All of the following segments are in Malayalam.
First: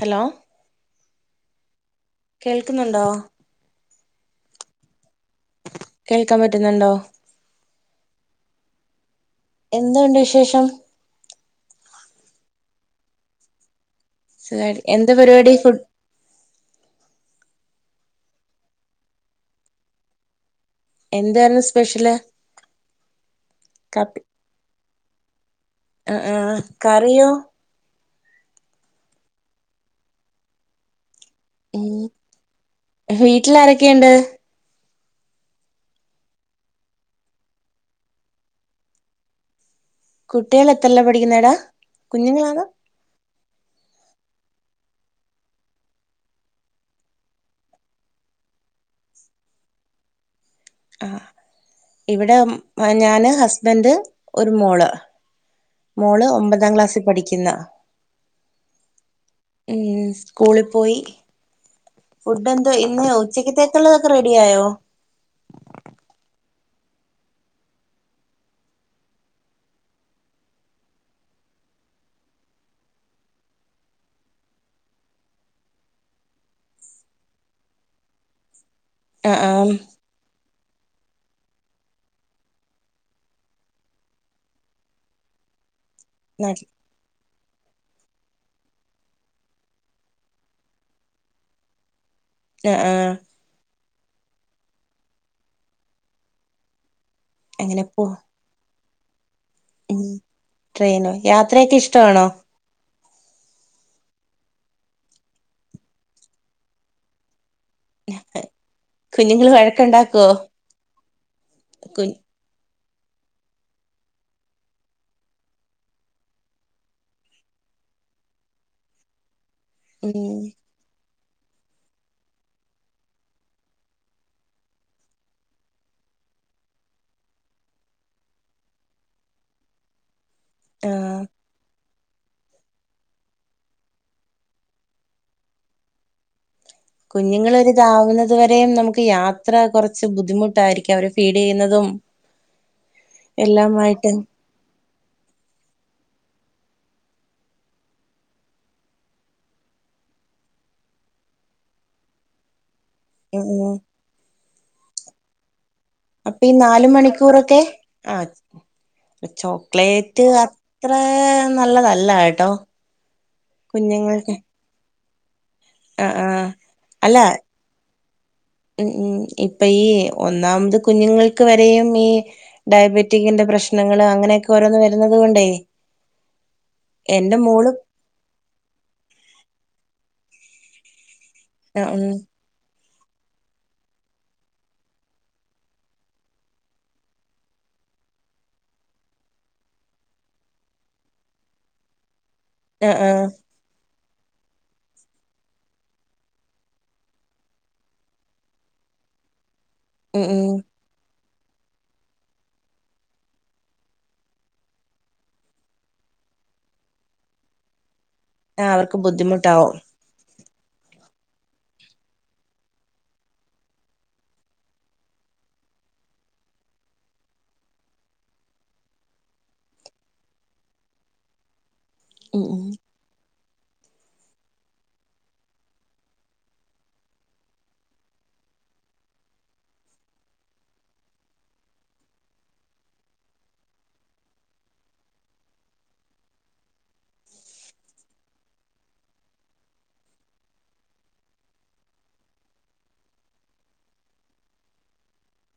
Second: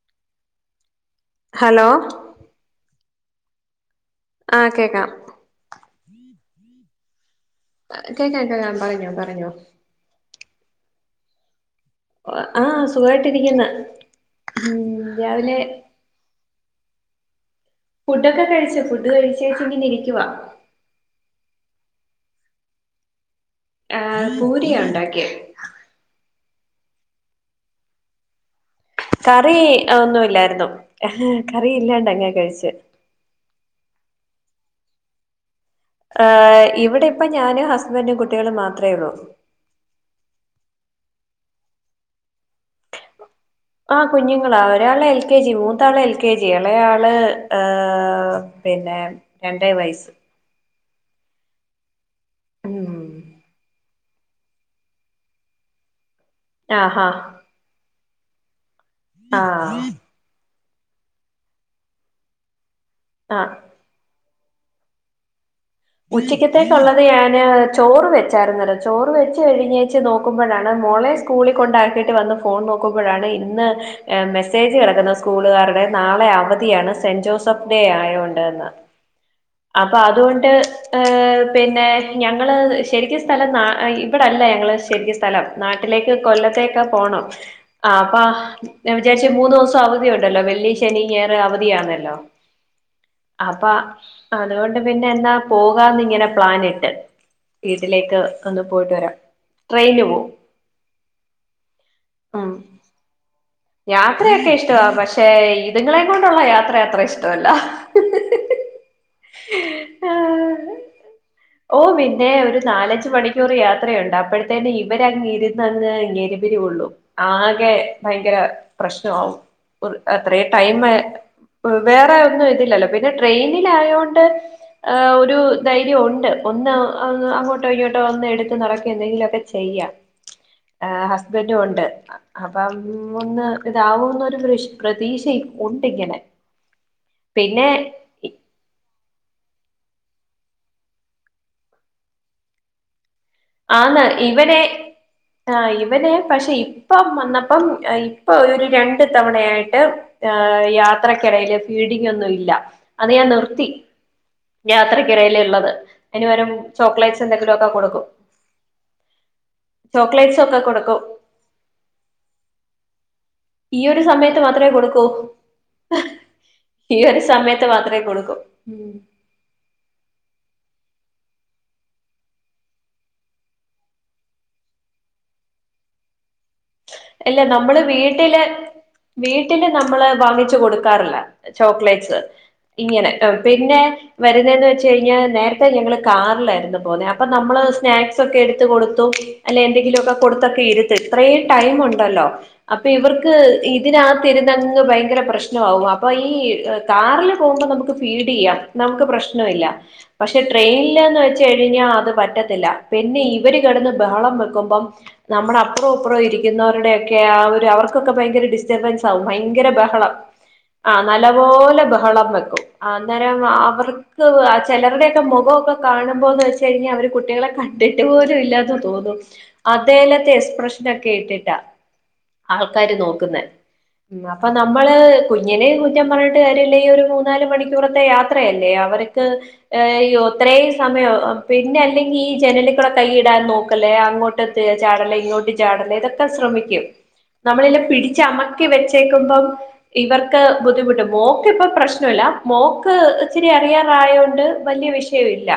ഹലോ ഹലോ കേൾക്കുന്നുണ്ടോ ആഹ് കേക്കാം കേൾക്കാൻ പറ്റുന്നുണ്ടോ? കേക്കാം കേക്കാം പറഞ്ഞോ പറഞ്ഞോ എന്തുണ്ട് വിശേഷം? ആഹ് സുഖായിട്ടിരിക്കുന്ന് സുഖായി ഉം എന്ത പരിപാടി രാവിലെ ഫുഡ് ഫുഡോക്കെ കഴിച്ചു ഫുഡ് കഴിച്ചേച്ചെങ്ങിനിരിക്കുവാ എന്താർന്നു സ്പെഷ്യല് ആഹ് പൂരിയാ ഉണ്ടാക്കിയ ആഹ് ആഹ് കറിയോ കറി ഒന്നുല്ലായിരുന്നു കറി ഉം ഇല്ലാണ്ടങ്ങെ കഴിച്ച് വീട്ടിൽ ആരൊക്കെയുണ്ട് ഏഹ് ഇവിടെ ഇപ്പ ഞാനും ഹസ്ബൻറും കുട്ടികളും മാത്രേ ഉള്ളൂ കുട്ടികളത്രലാ പഠിക്കുന്നേടാ കുഞ്ഞുങ്ങളാ ആഹ് കുഞ്ഞുങ്ങളാ ഒരാള് എൽ കെ ജി മൂത്താള് എൽ കെ ജി ഇളയാള് പിന്നെ രണ്ടര വയസ്സ് ആഹ് ഇവിടെ ഉം ഞാന് ഹസ്ബൻറ് ഒരു മോള് മോള് ഒമ്പതാം ക്ലാസി ആഹാ പഠിക്കുന്ന ആഹ് ഉം സ്കൂളി പോയി ഫുഡ് എന്തോ ഇന്ന് ആഹ് ഉച്ചക്കത്തേക്കുള്ളതൊക്കെ റെഡിയായോ ഉച്ചിക്കത്തേക്കുള്ളത് ഞാന് ചോറ് വെച്ചായിരുന്നു ചോറ് വെച്ച് കഴിഞ്ഞേച്ച് നോക്കുമ്പഴാണ് മോള്ക്ക് സ്കൂളിൽ കൊണ്ടാക്കിയിട്ട് വന്ന് ഫോൺ നോക്കുമ്പഴാണ് ഇന്ന് ഏഹ് മെസ്സേജ് കിടക്കുന്ന സ്കൂളുകാരുടെ നാളെ അവധിയാണ് സെന്റ് ജോസഫ് ഡേ ആയതോണ്ടന്ന് ആ ആ അപ്പ അതുകൊണ്ട് ഏഹ് പിന്നെ ഞങ്ങള് ശരിക്കും സ്ഥലം നാ ഇവിടെല്ല ഞങ്ങള് ശരിക്കും സ് സ്ഥലം നാട്ടിലേക്ക് കൊല്ലത്തേക്ക് പോണം ആഹ് അപ്പ ഞാ വിചാരിച്ച് മൂന്നു ദുവസം അവധിയുണ്ടല്ലോ വെള്ളി ശനി ഞായർ അവധിയാണല്ലോ ആഹ് ആഹ് അപ്പ അതുകൊണ്ട് പിന്നെ എന്നാ പോകാന്ന് ഇങ്ങനെ പ്ലാനിട്ട് അങ്ങനെ പോ വീട്ടിലേക്ക് ഒന്ന് പോയിട്ട് വരാം ട്രെയിന് പോവും ട്രെയിനോ യാത്രയൊക്കെ ഇഷ്ടമാണോ? ഉം യാത്രയൊക്കെ ഇഷ്ടവാ പക്ഷെ ഇതുങ്ങളെ കൊണ്ടുള്ള യാത്ര അത്ര ഇഷ്ട്ടവല്ല കുഞ്ഞുങ്ങൾ വഴക്കുണ്ടാക്കുവോ ഓ കുഞ് പിന്നെ ഒരു നാലഞ്ച് മണി ക്കൂർ യാത്രയുണ്ട് അപ്പഴത്തേന് ഇവരങ്ങ് ഇരുന്നങ്ങ് നരുബിരികൊള്ളും ആകെ ഭയങ്കര പ്രശ്നവാവും ഉം അത്രയും ടൈമ് വേറെ ഒന്നും ഇതില്ലല്ലോ പിന്നെ ട്രെയിലിലായോണ്ട് ആ ഒരു ധൈര്യവുണ്ട് ഒന്ന് അങ്ങോട്ടോ ഇങ്ങോട്ടോ ഒന്ന് എടുത്ത് നടക്കെ എന്തെങ്കിലൊക്കെ ചെയ്യാം [inaudible] ആഹ് ഹസ്ബൻഡും ഒണ്ട് അപ്പം ഒന്ന് ഇതാവുന്നൊരു ശ് പ്രതീക്ഷ ഒണ്ടിങ്ങനെ കുഞ്ഞുങ്ങളൊരിതാവുന്നത് വരേയും നമുക്ക് യാത്ര കൊറച്ച് ബുദ്ധിമുട്ടായിരിക്കും അവരെ ഫീഡ് ചെയ്യുന്നതും [inaudible] ആന്ന് ഇവരെ ആ ഇവരെ പക്ഷെ ഇപ്പം വന്നപ്പം ഇപ്പൊ ഒരു രണ്ടു തവണയായിട്ട് ഏഹേ യാത്രക്കെടയില് ഫീഡിംങ്ങൊന്നു ഇല്ല അത് ഞാൻ ഉം നിർത്തി ഉം യാത്രക്കിടയില്ള്ളത് അപ്പ ഈ നാല് മണിക്കൂറൊക്കെ ആഹ് ചോ ചോക്ലേറ്റ് ചോക്ലേറ്റ്സ് ഒക്കെ അത്ര കൊടുക്കും നല്ലതല്ല കേട്ടോ ഈയൊരു കുഞ്ഞുങ്ങൾക്ക് സമയത്ത് മാത്രേ കൊടുക്കൂ ആഹ് ആഹ് അല്ല ഈയൊരു സമയത്ത് മാത്രേ കൊടുക്കൂ ഇപ്പയീ ഒന്നാമത് കുഞ്ഞുങ്ങൾക്ക് വരെയും ഈ ഡയബറ്റിക്കിന്റെ പ്രശ്നങ്ങള് അങ്ങനെയൊക്കെ ഓരോന്ന് വരുന്നത് കൊണ്ടേ എന്റെ എല്ല മോള് നമ്മള് വീട്ടില് വീട്ടില് നമ്മള് വാങ്ങിച്ചു കൊടുക്കാറില്ല ആഹ് ഉം ചോക്ലേറ്റ്സ് ഇങ്ങനെ ട്ടോ പിന്നെ വരുന്നേന്ന് വെച്ച് കഴിഞ്ഞ നേരത്തെ ഞങ്ങള് കാറിലായിരുന്നു പോവ്ന്നേ അപ്പൊ നമ്മള് സ്നാക്ക്സൊക്കെ എടുത്തു കൊടുത്തു അല്ലെ എന്തെങ്കിലൊക്ക കൊടുത്തൊക്കെ ഇരുത്തും ഇത്രേം ടൈം ഒണ്ടല്ലോ അപ്പൊ ആഹ് ആഹ് ഇവർക്ക് ഇ തിനകത്തിരുന്നങ്ങ് ഭയങ്കര പ്രശ്നമാവും അപ്പൊ ഈ കാറില് പോവുമ്പോ നമുക്ക് ഫീഡെയ്യാം നമുക്ക് പ്രശ്നവില്ല ഉം പക്ഷെ ഉം ട്രെയിനില്ന്ന് വെ ച്ച് കഴിഞ്ഞാ അത് പറ്റത്തില്ല പിന്നെ ഇവര് കെടന്ന് ബഹളം വെക്കുമ്പം നമ്മടെ അപ്പുറം ഇപ്പുറം ഇരിക്കുന്നവരുടെയൊക്കെ ആ ഒരു അവർക്കൊക്കെ ഭയങ്കര ആഹ് അവർക്ക് ഡിസ്റ്റർബൻസാവും ഭയങ്കര ബുദ്ധിമുട്ടാവും ബഹളം ആഹ് നല്ലപോലെ ബഹളം വെക്കും അന്നേരം അവർ ക്കൊന്നും ചെലരുടെയൊക്കെ മുഖവൊക്കെ കാണുമ്പോന്ന് വെച്ച് കഴിഞ്ഞാ അവര് കുട്ടികളെ കണ്ടിട്ട് പോലും ഇല്ലാന്ന് തോന്നും അതേലത്തെ എക്സ്പ്രഷനൊക്കെ ഇട്ടിട്ടാ ഉം ഉം ആൾക്കാര് നോക്കുന്നേ അപ്പൊ നമ്മള് കുഞ്ഞിനേം കുറ്റം പറഞ്ഞിട്ട് കാര്യമില്ല ഈ ഒരു മൂന്നാല് മണിക്കൂറത്തെ യാ ത്രയല്ലേ? അവർക്ക് ഏഹ് അയ്യോ ഇത്രയും സമയം പിന്നെ അല്ലെങ്കി ഈ ജനലിക്കൂടെ കൈയിടാൻ നോക്കല് അങ്ങോട്ട് ട്ട് ചാടല് ഇങ്ങോട്ട് ചാടല് ഇതൊക്കെ ശ്രമിക്കും നമ്മളിലെ പിടിച്ചമക്കി വെച്ചേക്കുമ്പം ഇവർക്ക് ബുദ്ധിമുട്ട് മോക്കിപ്പോ പ്രശ്നവില്ല മോക്ക് ഇച്ചിരി അറിയാറായോണ്ട് വലിയ വിഷ യവില്ല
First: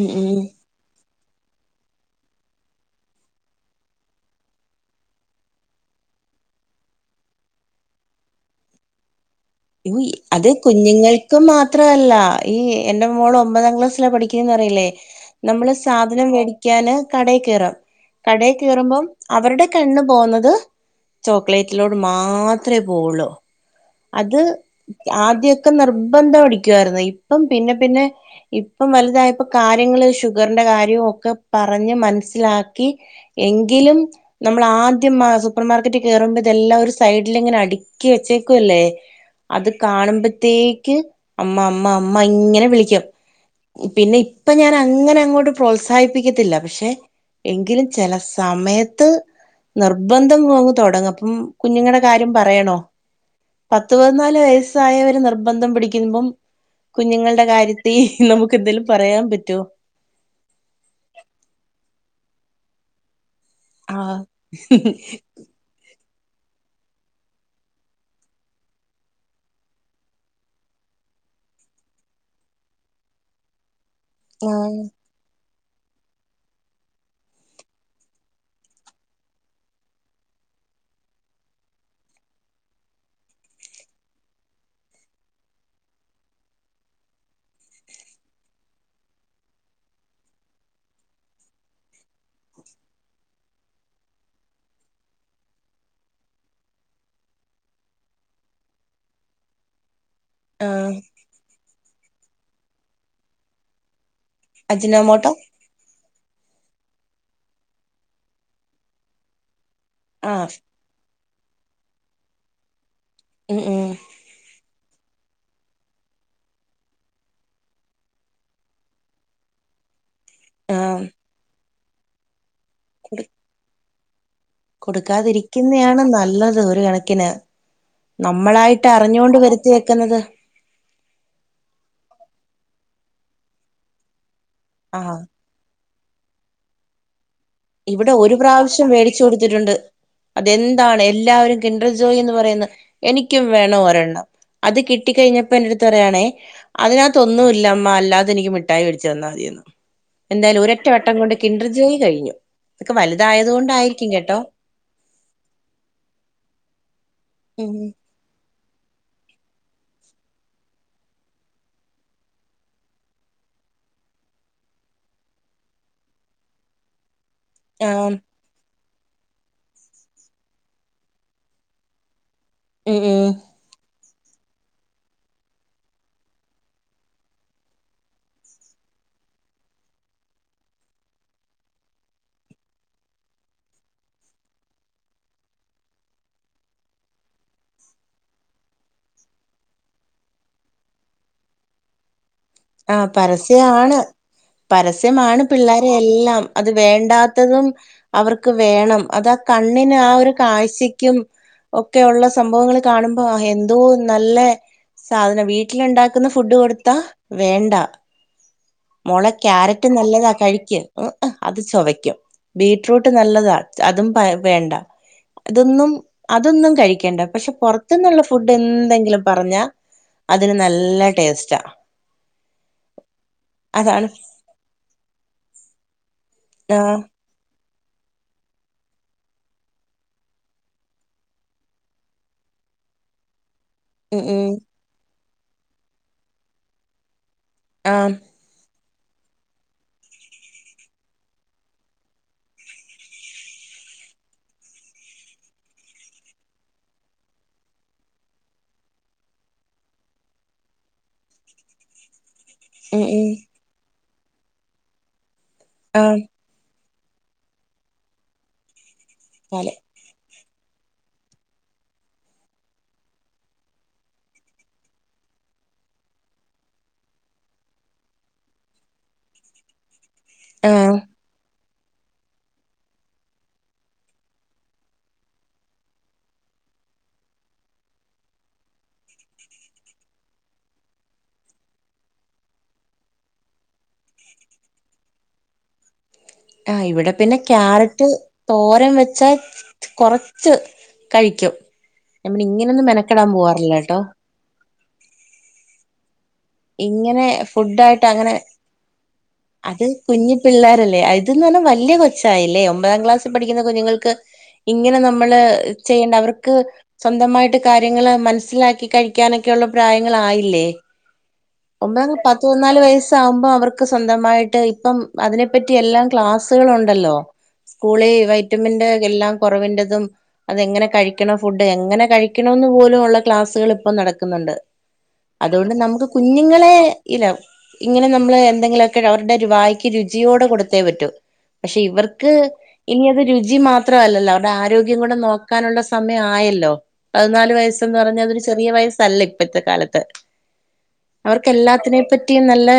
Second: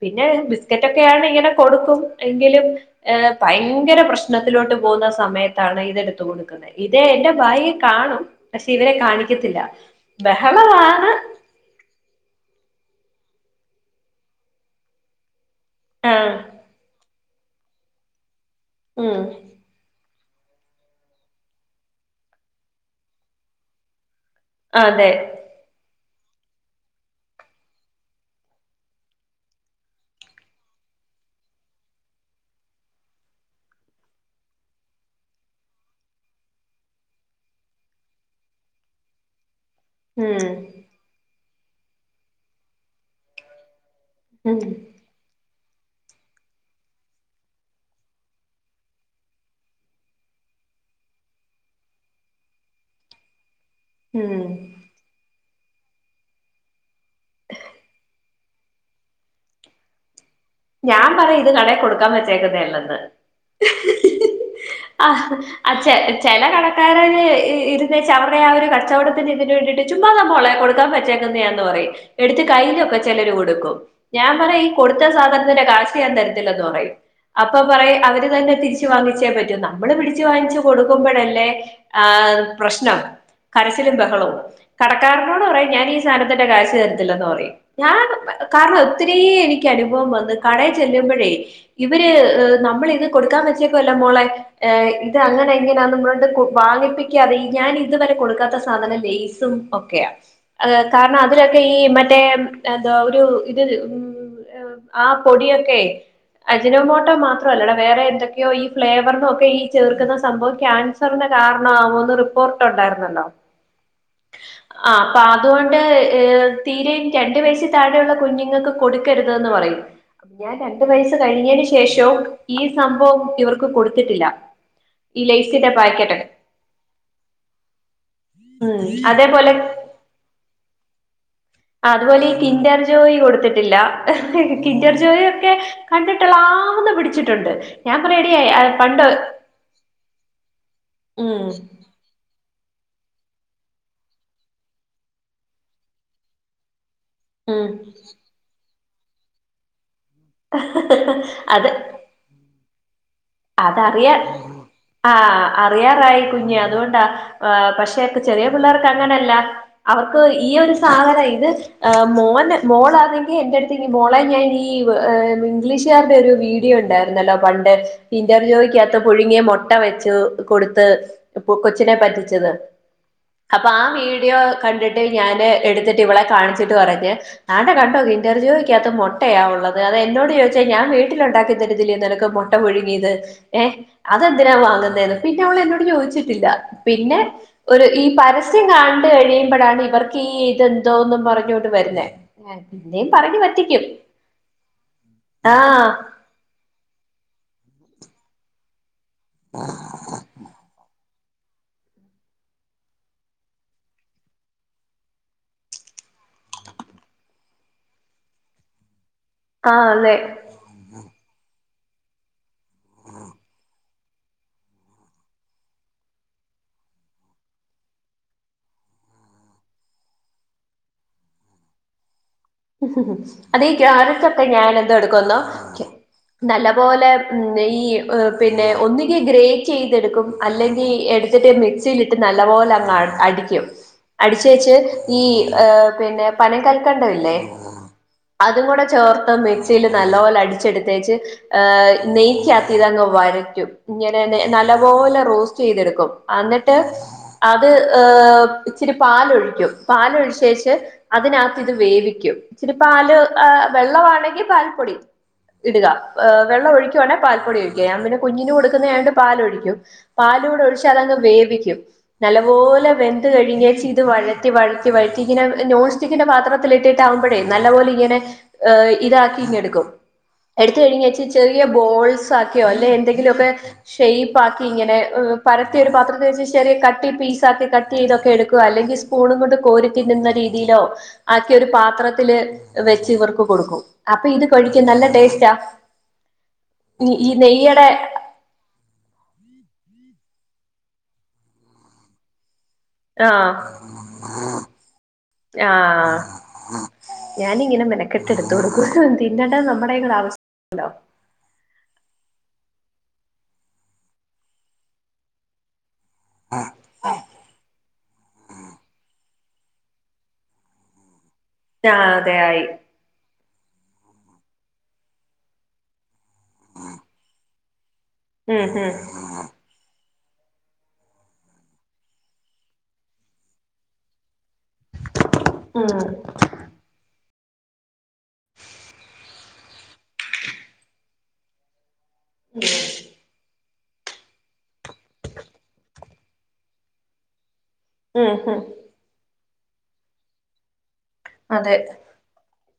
ഉം പിന്നെ ഉം ബിസ്ക്കറ്റൊക്കെയാണ് ഇങ്ങനെ കൊടുക്കും എങ്കിലും ഏഹേ ഭയങ്കര പ്രശ്നത്തിലോട്ട് പോ വുന്ന സമയത്താണ് ഇതെടുത്ത് കൊടുക്കുന്നേ ഇത് എന്റെ ബാഗി കാണും പക്ഷെ ഇവരെ കാണിക്കത്തില്ല ഇഞ്ഞി അത് ബഹളമാണ് കുഞ്ഞ്ങ്ങൾക്കും മാ ത്രവെല്ല ഈ എന്റെ മോള് ഒമ്പതാം ക്ലാസ്സിലാ പഠിക്ക്ന്ന് പറഞ്ഞില്ലേ നമ്മള് സാധനം ആഹ് വേടി ക്യാന് കടേകേറും കടേ കേറുമ്പം ഉം അവരുടെ കണ്ണ് പോവുന്നത് ചോക്ലൈറ്റിലോട്ട് മാത്രേ പോവൊള്ളു അത് അതെ ആദ്യൊക്കെ നിർബന്ധം അടിക്കുവായിരുന്നു ഇപ്പം പിന്നെ പിന്നെ ഇപ്പം വലുതായപ്പൊ കാര്യങ്ങള് ഷുഗർന്റെ കാര്യോം ഒക്കെ പറഞ്ഞ് മനസ്സിലാക്കി എങ്കിലും നമ്മളാദ്യം ആ സൂപ്പർ മാർക്കറ്റി കേറുമ്പെ ഇതെല്ലാം ഒരു സൈഡില് ഇങ്ങനെ അട്ക്കി വെച്ചേ ക്കുവല്ലേ അത് ഉം കാണുമ്പത്തേക്ക് അമ്മ അമ്മ അമ്മ ഇങ്ങനെ വിളിക്കും പിന്നെ ഇപ്പ ഉം ഞാൻ അങ്ങനെ അങ്ങോട്ട് പ്രോത്സാഹിപ്പിക്കത്തില്ല പക്ഷെ എങ്കിലും ചെല സമയത്ത് നിർബന്ധം കോങ്ങ് തൊടങ്ങും അപ്പം കുഞ്ഞുങ്ങടെ കാര്യം പറയണോ പത്ത് പത് നാല് ഉം വയസ്സായവര് നിർബന്ധം പിടിക്കുമ്പം കുഞ്ഞ്ങ്ങൾടെ കാര്യത്തി നമുക്ക് എന്തേലും പറയാംപറ്റോ ഞാംപറയാ ഇത് കടെ കൊട്ക്കാം വെച്ചേക്ക്ന്ന എല്ലെന്ന് ആഹ് അഹ് അച്ചെ ചെലെ കടക്കാരന് ഇ ഇരന്നേച്ചാ അവര്ടെ ആ ഒരു കച്ചവടത്തിന് ഇതിന് വേണ്ടിയിട്ട് ചുമ്മാന്ന മോളെ കൊട്ക്കാം വെച്ചേക്ക്ന്നെയാന്ന് പറയും എട്ത്ത് കയ്യിലൊക്കെ ചെലര് കൊട്ക്കും ഞാംപറയും ഈ ആഹ് കൊട്ത്ത സാധനത്തിന്റെ കാഷ് ഞാൻ തെരത്തില്ലെന്ന് പറയും അപ്പൊ പറയും അവര് തെന്നെ തിരിച്ച് വാങ്ങിച്ചേ പറ്റൂഎന്നാ നമ്മള് പിടിച്ച് വാങ്ങിചു കൊടുക്കുമ്പഴല്ലേ ആഹ് പ്രശ്നം കരച്ചിലും ബഹളവും കടക്കാരനോട് പറയായും ഞാൻ ഈസാദനത്തിന്റെ കാശ് തെരത്തില്ലെന്ന് പറയും ഞാൻ കാരണം ഒത്തിരി എനിക്ക് അനുഭവം വന്ന കടേ ചെല്ലുമ്പോഴേ ഇവര് നമ്മള് ഇന്ന് കൊട്ക്കാൻ വെച്ചേക്കാെല്ലെ മോളെ ഏഹ് ഇത് അങ്ങനെ എങ്ങിനാന്നും പർണ് ട്ട് കുവാങ്ങിപ്പിക്കാതെ ഇ ഞാൻ ഇത് വെരെ കൊട്ക്കാത്ത സാധനാ ലൈസും ഓക്കെയാ ഹ് ആഹ് കാരണം അതിലൊക്കെ ഈ മറ്റേംഎന്താേ ഒരു ഇത് [unintelligible] ആപ് അജിനോമോട്ടോ ഇയ്യൊക്കേയ് അജിനോമോട്ട മാത്രവെല്ലടാ വേറെ എന്തൊക്കെയോ ഈ ഫ്ലേവർനൊക്കെ ഈ ചേർക്ക്ന്ന സംഭവം ആഹ് ക്യാൻസെറിന് കാരണം ആവോന്ന് റിപ്പോർട്ട് ഉണ്ടായിരുന്നല്ലോ ഉം ഉം ആഹ് അപ്പഅത്കൊണ്ട് ഹ് തീരെ രണ്ടു വയസ്സിന് താഴെയുള്ള കുഞ്ഞുങ്ങക്ക് കൊട്ക്കരുത് ന്ന് പറയും ഞാൻ രണ്ടു ആഹ് വയസ്സ് കഴിഞ്ഞെന് ശേഷവും ഈ സംഭവം ഇവർക്ക് കൊട്ത്തിട്ടില്ല കൊട്ക്കാതിരിക്ക്ന്നെയാണ് നല്ലത് ഒരു കണക്കിന് ഉം നമ്മളായിട്ട് അറിഞ്ഞാേണ്ട് അതേപോലെ വെരുത്തി വെക്ക്ന്നത് അതുപോലെ ഈ കിന്റർ ജോയി കൊട്ത്തിട്ടില്ല കിന്റർ ആഹ് ജോയി ഒക്കെ കണ്ടിട്ടുള്ളാവതും പിടിച്ചിട്ടുണ്ട് ഞാൻ ഇവിടെ പറയടി ഒരു ആ, പ്രാവശ്യം പണ്ട് വേടിച്ചുകൊടുത്തിട്ടുണ്ട് അതെന്താണ് ഉം എല്ലാവെരും കിൻ കിന്റർജോയ് എന്ന് പറയുന്ന എനിക്കും വേണം ഒരെണ്ണം അത് കിട്ടി കെഴിഞ്ഞപ്പോ എന്റെടുപ് പറയയാണേ ഉം അതിനകത്തൊന്നുല്ലമ്മാ അല്ലാതെ എനിക്ക് മിഠായി വേടിച്ചു തന്നാ മതിയെന്ന് എന്തായാലും ഒരറ്റ വട്ടം കൊണ്ട് അത് കിണ്ടർജോയി കഴിഞ്ഞു ഇതൊക്കെ വല്തായത്കൊണ്ടായിരിക്കും അതറിയാ കെട്ടോ ആഹ് അറിയാറായി കുഞ്ഞ് അതുകൊണ്ടാ ആ ഉം പക്ഷേ ക് ചെറിയ പിള്ളേർക്ക് അങ്ങനെയല്ല അവർക്ക് ഈ ഒരു സാധനം ഇത് ആ മോന് മോളാന്നെങ്കി എന്റെട്ത്ത്ക്ക് മോളെ ഞാന് ഈവ് ഹ് ഇംഗ്ലീഷ്കാരുടെ ഒരു വീ ഡിയോ ഉണ്ടാര്ന്നല്ലോ പണ്ട് ആഹ് കിന്റർജോയിക്കകത്ത് പുഴുങ്ങിയ മൊട്ട വെച്ചുകൊടുത്ത് ഇപ്പു കൊച്ചിനെ പറ്റിച്ചത് ഉം ഊം അപ്പ ആ വീഡിയോ കണ്ടിട്ട് ഞാന് എട്ത്തിട്ട് ഇവളെ കാണിച്ചിട്ട് പറഞ്ഞ് ആണ്ടെ കണ്ടോ കിന്റർ ജോയി ക്കകത് മൊട്ടയാഉള്ളത് അത് എന്നോട് ചോദിച്ചാ ഞാൻ വീട്ടിലൊ ണ്ടാക്കി തരത്തില്ലേ നിന ക്ക് മൊട്ടപുഴു ങ്ങിത് ഏഹ് അതെന്തിനാ വാങ്ങുന്നേന്ന് പിന്നെ അവള് എന്നോട് ചോദിച്ചിട്ടില്ല പിന്നെ- ഒര് ഈ പരസ്യം കണ്ട് കഴിയുമ്പൊ ഴാണ് ഇവർക്ക് ഈ ഇതെന്തോന്നും പറഞ്ഞോണ്ട് വരുന്നേ. ആഹ് പിന്നെയും പറഞ്ഞു പറ്റിക്കും പരസ്യആണ് പരസ്യമാണ് ആഹ് പിള്ളേരെ എല്ലാം. അത് വേണ്ടാത്തതും അവർക്ക് വേണം. അതാ കണ്ണിന് ആ ഒരു കാഴ്ച്ച ക്കും- ഒക്കെ ഒള്ളെ സംഭവങ്ങള് കാണുമ്പൊ എന്തോ നല്ലെ- സാധനം വീട്ടില് ഒണ്ടാക്കുന്ന ഫുഡ് കൊടുത്താ. വേണ്ട മോളെ ക്യാരറ്റ് ആഹ് അതെ നല്ലതാ കഴിക്ക്. ഓഎ അത് ചൊവക്കും ബീറ്റ്റൂട്ട് നല്ലതാ അതും പയ വേണ്ട. ഇതൊന്നും അതൊന്നും കഴിക്കണ്ട പക്ഷെ പൊറത്ത്ന്നുള്ള ഫുഡ് എന്തെങ്കിലും പറഞ്ഞാ. അതിന് നല്ല ടേസ്റ്റാ. അതേയ് അതാണ് ക്യാരറ്റൊക്കെ ഞാൻഅത് എടുക്കുന്നു നല്ല ആഹ് പോലെ. - നെയ്യ് പിന്നെ ഒന്ന്ങ്കി ഗ്രേറ്റെ യ്തെടുക്കും അല്ലെങ്കിൽ എടുത്തിട്ട് മിക് സിലിട്ട് നല്ല പോലെ അങ്ങ് അടിക്കും ഉം അടി ഉം ച്ചേച്ച് ഈ പിന്നെ പനം കൽക്കണ്ടം ഇല്ലേ ആം അതും കൂടെ ചേർത്ത് മിക്സിയില് നല്ലോലെ അടിച്ചെടുത്തേച്ച് നെയ്ക്കാത്ത് ഇതങ്ങ് വഴറ്റും ഇങ്ങനന്നെ നല്ലപോലെ റോസ്റ്റെയ് തെടുക്കും അന്നിട്ട് അത് ഏഹ് ഇച്ചിരി പാലൊഴിക്കും പാലൊഴിച്ചേച്ച് അതിനകത്ത് ഇത് വേവിക്കും ഇച്ചരി ഉം പാല് ഉം വെള്ളമാണെങ്കി പാൽപ്പൊടി ഇടുക ആഹ് വെള്ളം ഒഴിക്കുവാണെ പാൽപ്പൊടി ഒഴിക്കുക ഞാൻ പിന്നെ കുഞ്ഞിന് കൊടുക്കുന്നെ ആയോണ്ട് പോലെ പാലൊഴിക്കും പാലൂടെ ഒഴിച്ച് അതങ്ങ് വേവിക്കും നല്ലപോലെ വെന്ത് കഴിഞ്ഞേച്ചിത് വഴറ്റി വഴറ്റി വഴറ്റി ഇങ്ങനെ നോൺ സ്റ്റിക്കിന്റെ പാത്രത്തിലിട്ടിട്ട്- ആവുമ്പഴെ നല്ലപോലിങ്ങനെ ഇതാക്കി ഇങ്ങെടുക്കും എടുത്ത് ആഹ് കഴിഞ്ഞേച്ച് ചെറി- യബോൾസ് ആക്കിയോ അല്ലേ എന്തെങ്കിലുവൊക്കെ ഷെയ്പ്പ് ആക്കി ഇങ്ങനെ പരത്തിയൊരു പാത്രത്തി വെച്ച് ചെറിയ കട്ടിൻ പീസ് ആക്കി കട്ട് ചെയ്തൊക്കെ എടുക്കുവോ അല്ലെങ്കി- സ്പൂണും കൊണ്ട് കോരിതിന്നുന്ന രീതിയിലോ ആക്കിഒരു പാത്ര- ത്തില് വെച്ച് ഇവർക്ക് കൊടുക്കും അപ്പൊ ഇത് കഴിക്കും നല്ല ടേസ്റ്റാ ആഹ് ഇവിടെ ഈ പിന്നെ നെയ്യടെ ക്യാരറ്റ് തോരൻ വെച്ചാ കൊറച്ച് കഴിക്കും ഇങ്ങനൊന്നും മെന- ആഹ് ആഹ് ഇങ്ങനെ ഞാനിങ്ങനെ ഫുഡായിട്ട് അങ്ങനെ മെനക്കെട്ടിടത്തോട് കൂട്ട് വ- അത് കുഞ്ഞു പിള്ളേരല്ലേ ഇതെന്ന് പറഞ്ഞാൽ വല്യ കൊച്ചായില്ലേ ഒമ്പതാം ക്ലാസ്സിൽ പഠിക്കുന്ന കുഞ്ഞുങ്ങൾക്ക്- ഇങ്ങനെ നമ്മള് ചെയ്യേണ്ട അവർ- ക്ക് സ്വന്തമായിട്ട് കാര്യങ്ങള് മനസ്സിലാക്കി കഴിക്കാനൊക്കെയുള്ള പ്രായങ്ങളായില്ലേ ആഹ് ഒമ്പതാം അതെ പത്ത് ആയി പതിന്നാല് വയസ്സ്- ആകുമ്പൊ അവർക്ക് സ്വന്തമായിട്ട് ഇപ്പം അതിനെപ്പറ്റി എല്ലാം ക്ലാസ്സുകള് ഉണ്ടല്ലോ സ്കൂളി ഉം വൈറ്റമിന്റെ എല്ലാം കുറവിൻ്റെതും അതെങ്ങനെ കഴിക്കണം ഫുഡ് എങ്ങനെ കഴിക്കണോന്ന് പോലുമു ള്ള ക്ലാസ്സുകൾ ഇപ്പം നടക്കുന്നുണ്ട് അതുകൊണ്ട് ഉം നമുക്ക് കുഞ്ഞുങ്ങളെ ഇല്ല ഇങ്ങനെ നമ്മള് എന്തെങ്കിലുമൊക്കെ അവരുടെ ഒരു വായി- ക്ക് രുചിയോടെ കൊടുത്തേ പറ്റൂ പക്ഷെ ഇവർക്ക് ഇനി അത് രുചി മാത്രല്ലല്ലോ അവരുടെ ആരോഗ്യം കൂടെ നോക്കാനുള്ള സമയം ആയല്ലോ പതിനാല് വയസ് എന്ന് ഉം പറഞ്ഞ ഉം അതൊരു ഉം ചെറിയ വയസ്സല്ല ഇപ്പൊഴത്തെ കാലത്ത് അതെ അവർക്ക്ല്ലാത്തിനെ പറ്റിയ നല്ല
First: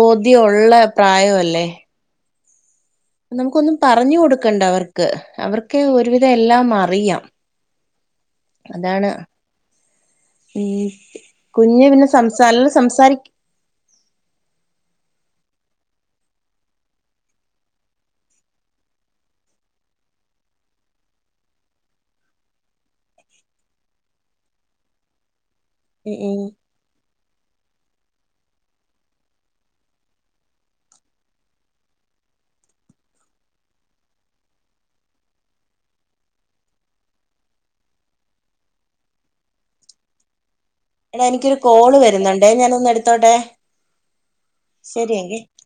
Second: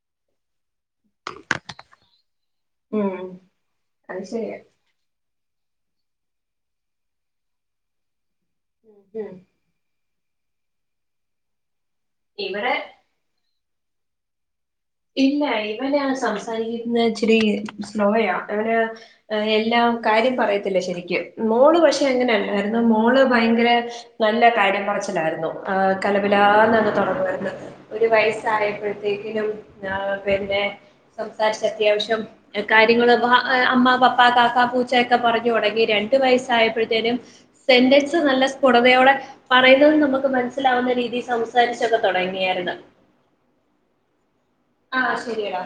ബോധ്യമുള്ള പ്രായവല്ലേ ഉം നമുക്കൊന്നും പറഞ്ഞു അത് ശരിയാ കൊടുക്കണ്ട അവർക്ക് അവർക്ക് ഒരുവിധം എല്ലാം അറിയാം അതാണ് ഉം ഉ കുഞ്ഞ് പിന്നെ സംസാ നല്ല ഇവിടെ സംസാരി ഇല്ല ഇവന സംസാരിക്കുന്നത് ഇച്ചരി സ്ലോയ അവര് എല്ലാം കാര്യം പറയത്തില്ല ശരിക്കും മോള് പക്ഷെ എങ്ങനെയല്ലായിരുന്നു മോള് ഭയങ്കര നല്ല കാര്യം കുറച്ചിലായിരുന്നു ആ ഉം ഉം കലപിലാന്നന്ന് തുടങ്ങുവന്ന് ഒരു വയസായപ്പോഴത്തേക്കിനും പിന്നെ സംസാരിച്ച അത്യാവശ്യം കാര്യങ്ങള്ൾ അമ്മ പപ്പ കാക്ക പൂച്ചൊക്കെ പറഞ്ഞ തുടങ്ങി രണ്ടു വയസ്സായപ്പോഴത്തേനും സെന്റൻസ് നല്ല സ്ഫുടതയോടെ പറയുന്നത് നമുക്ക് മനസ്സിലാവുന്ന എടാ രീതിയിൽ എനിക്കൊരു കോള് സംസാരിച്ചൊക്കെ വരുന്നുണ്ടേ തുടങ്ങിയായിരുന്നു ഞാനൊന്ന് എടുത്തോട്ടെ ആഹ ശരിയെങ്കി ശരിയടാ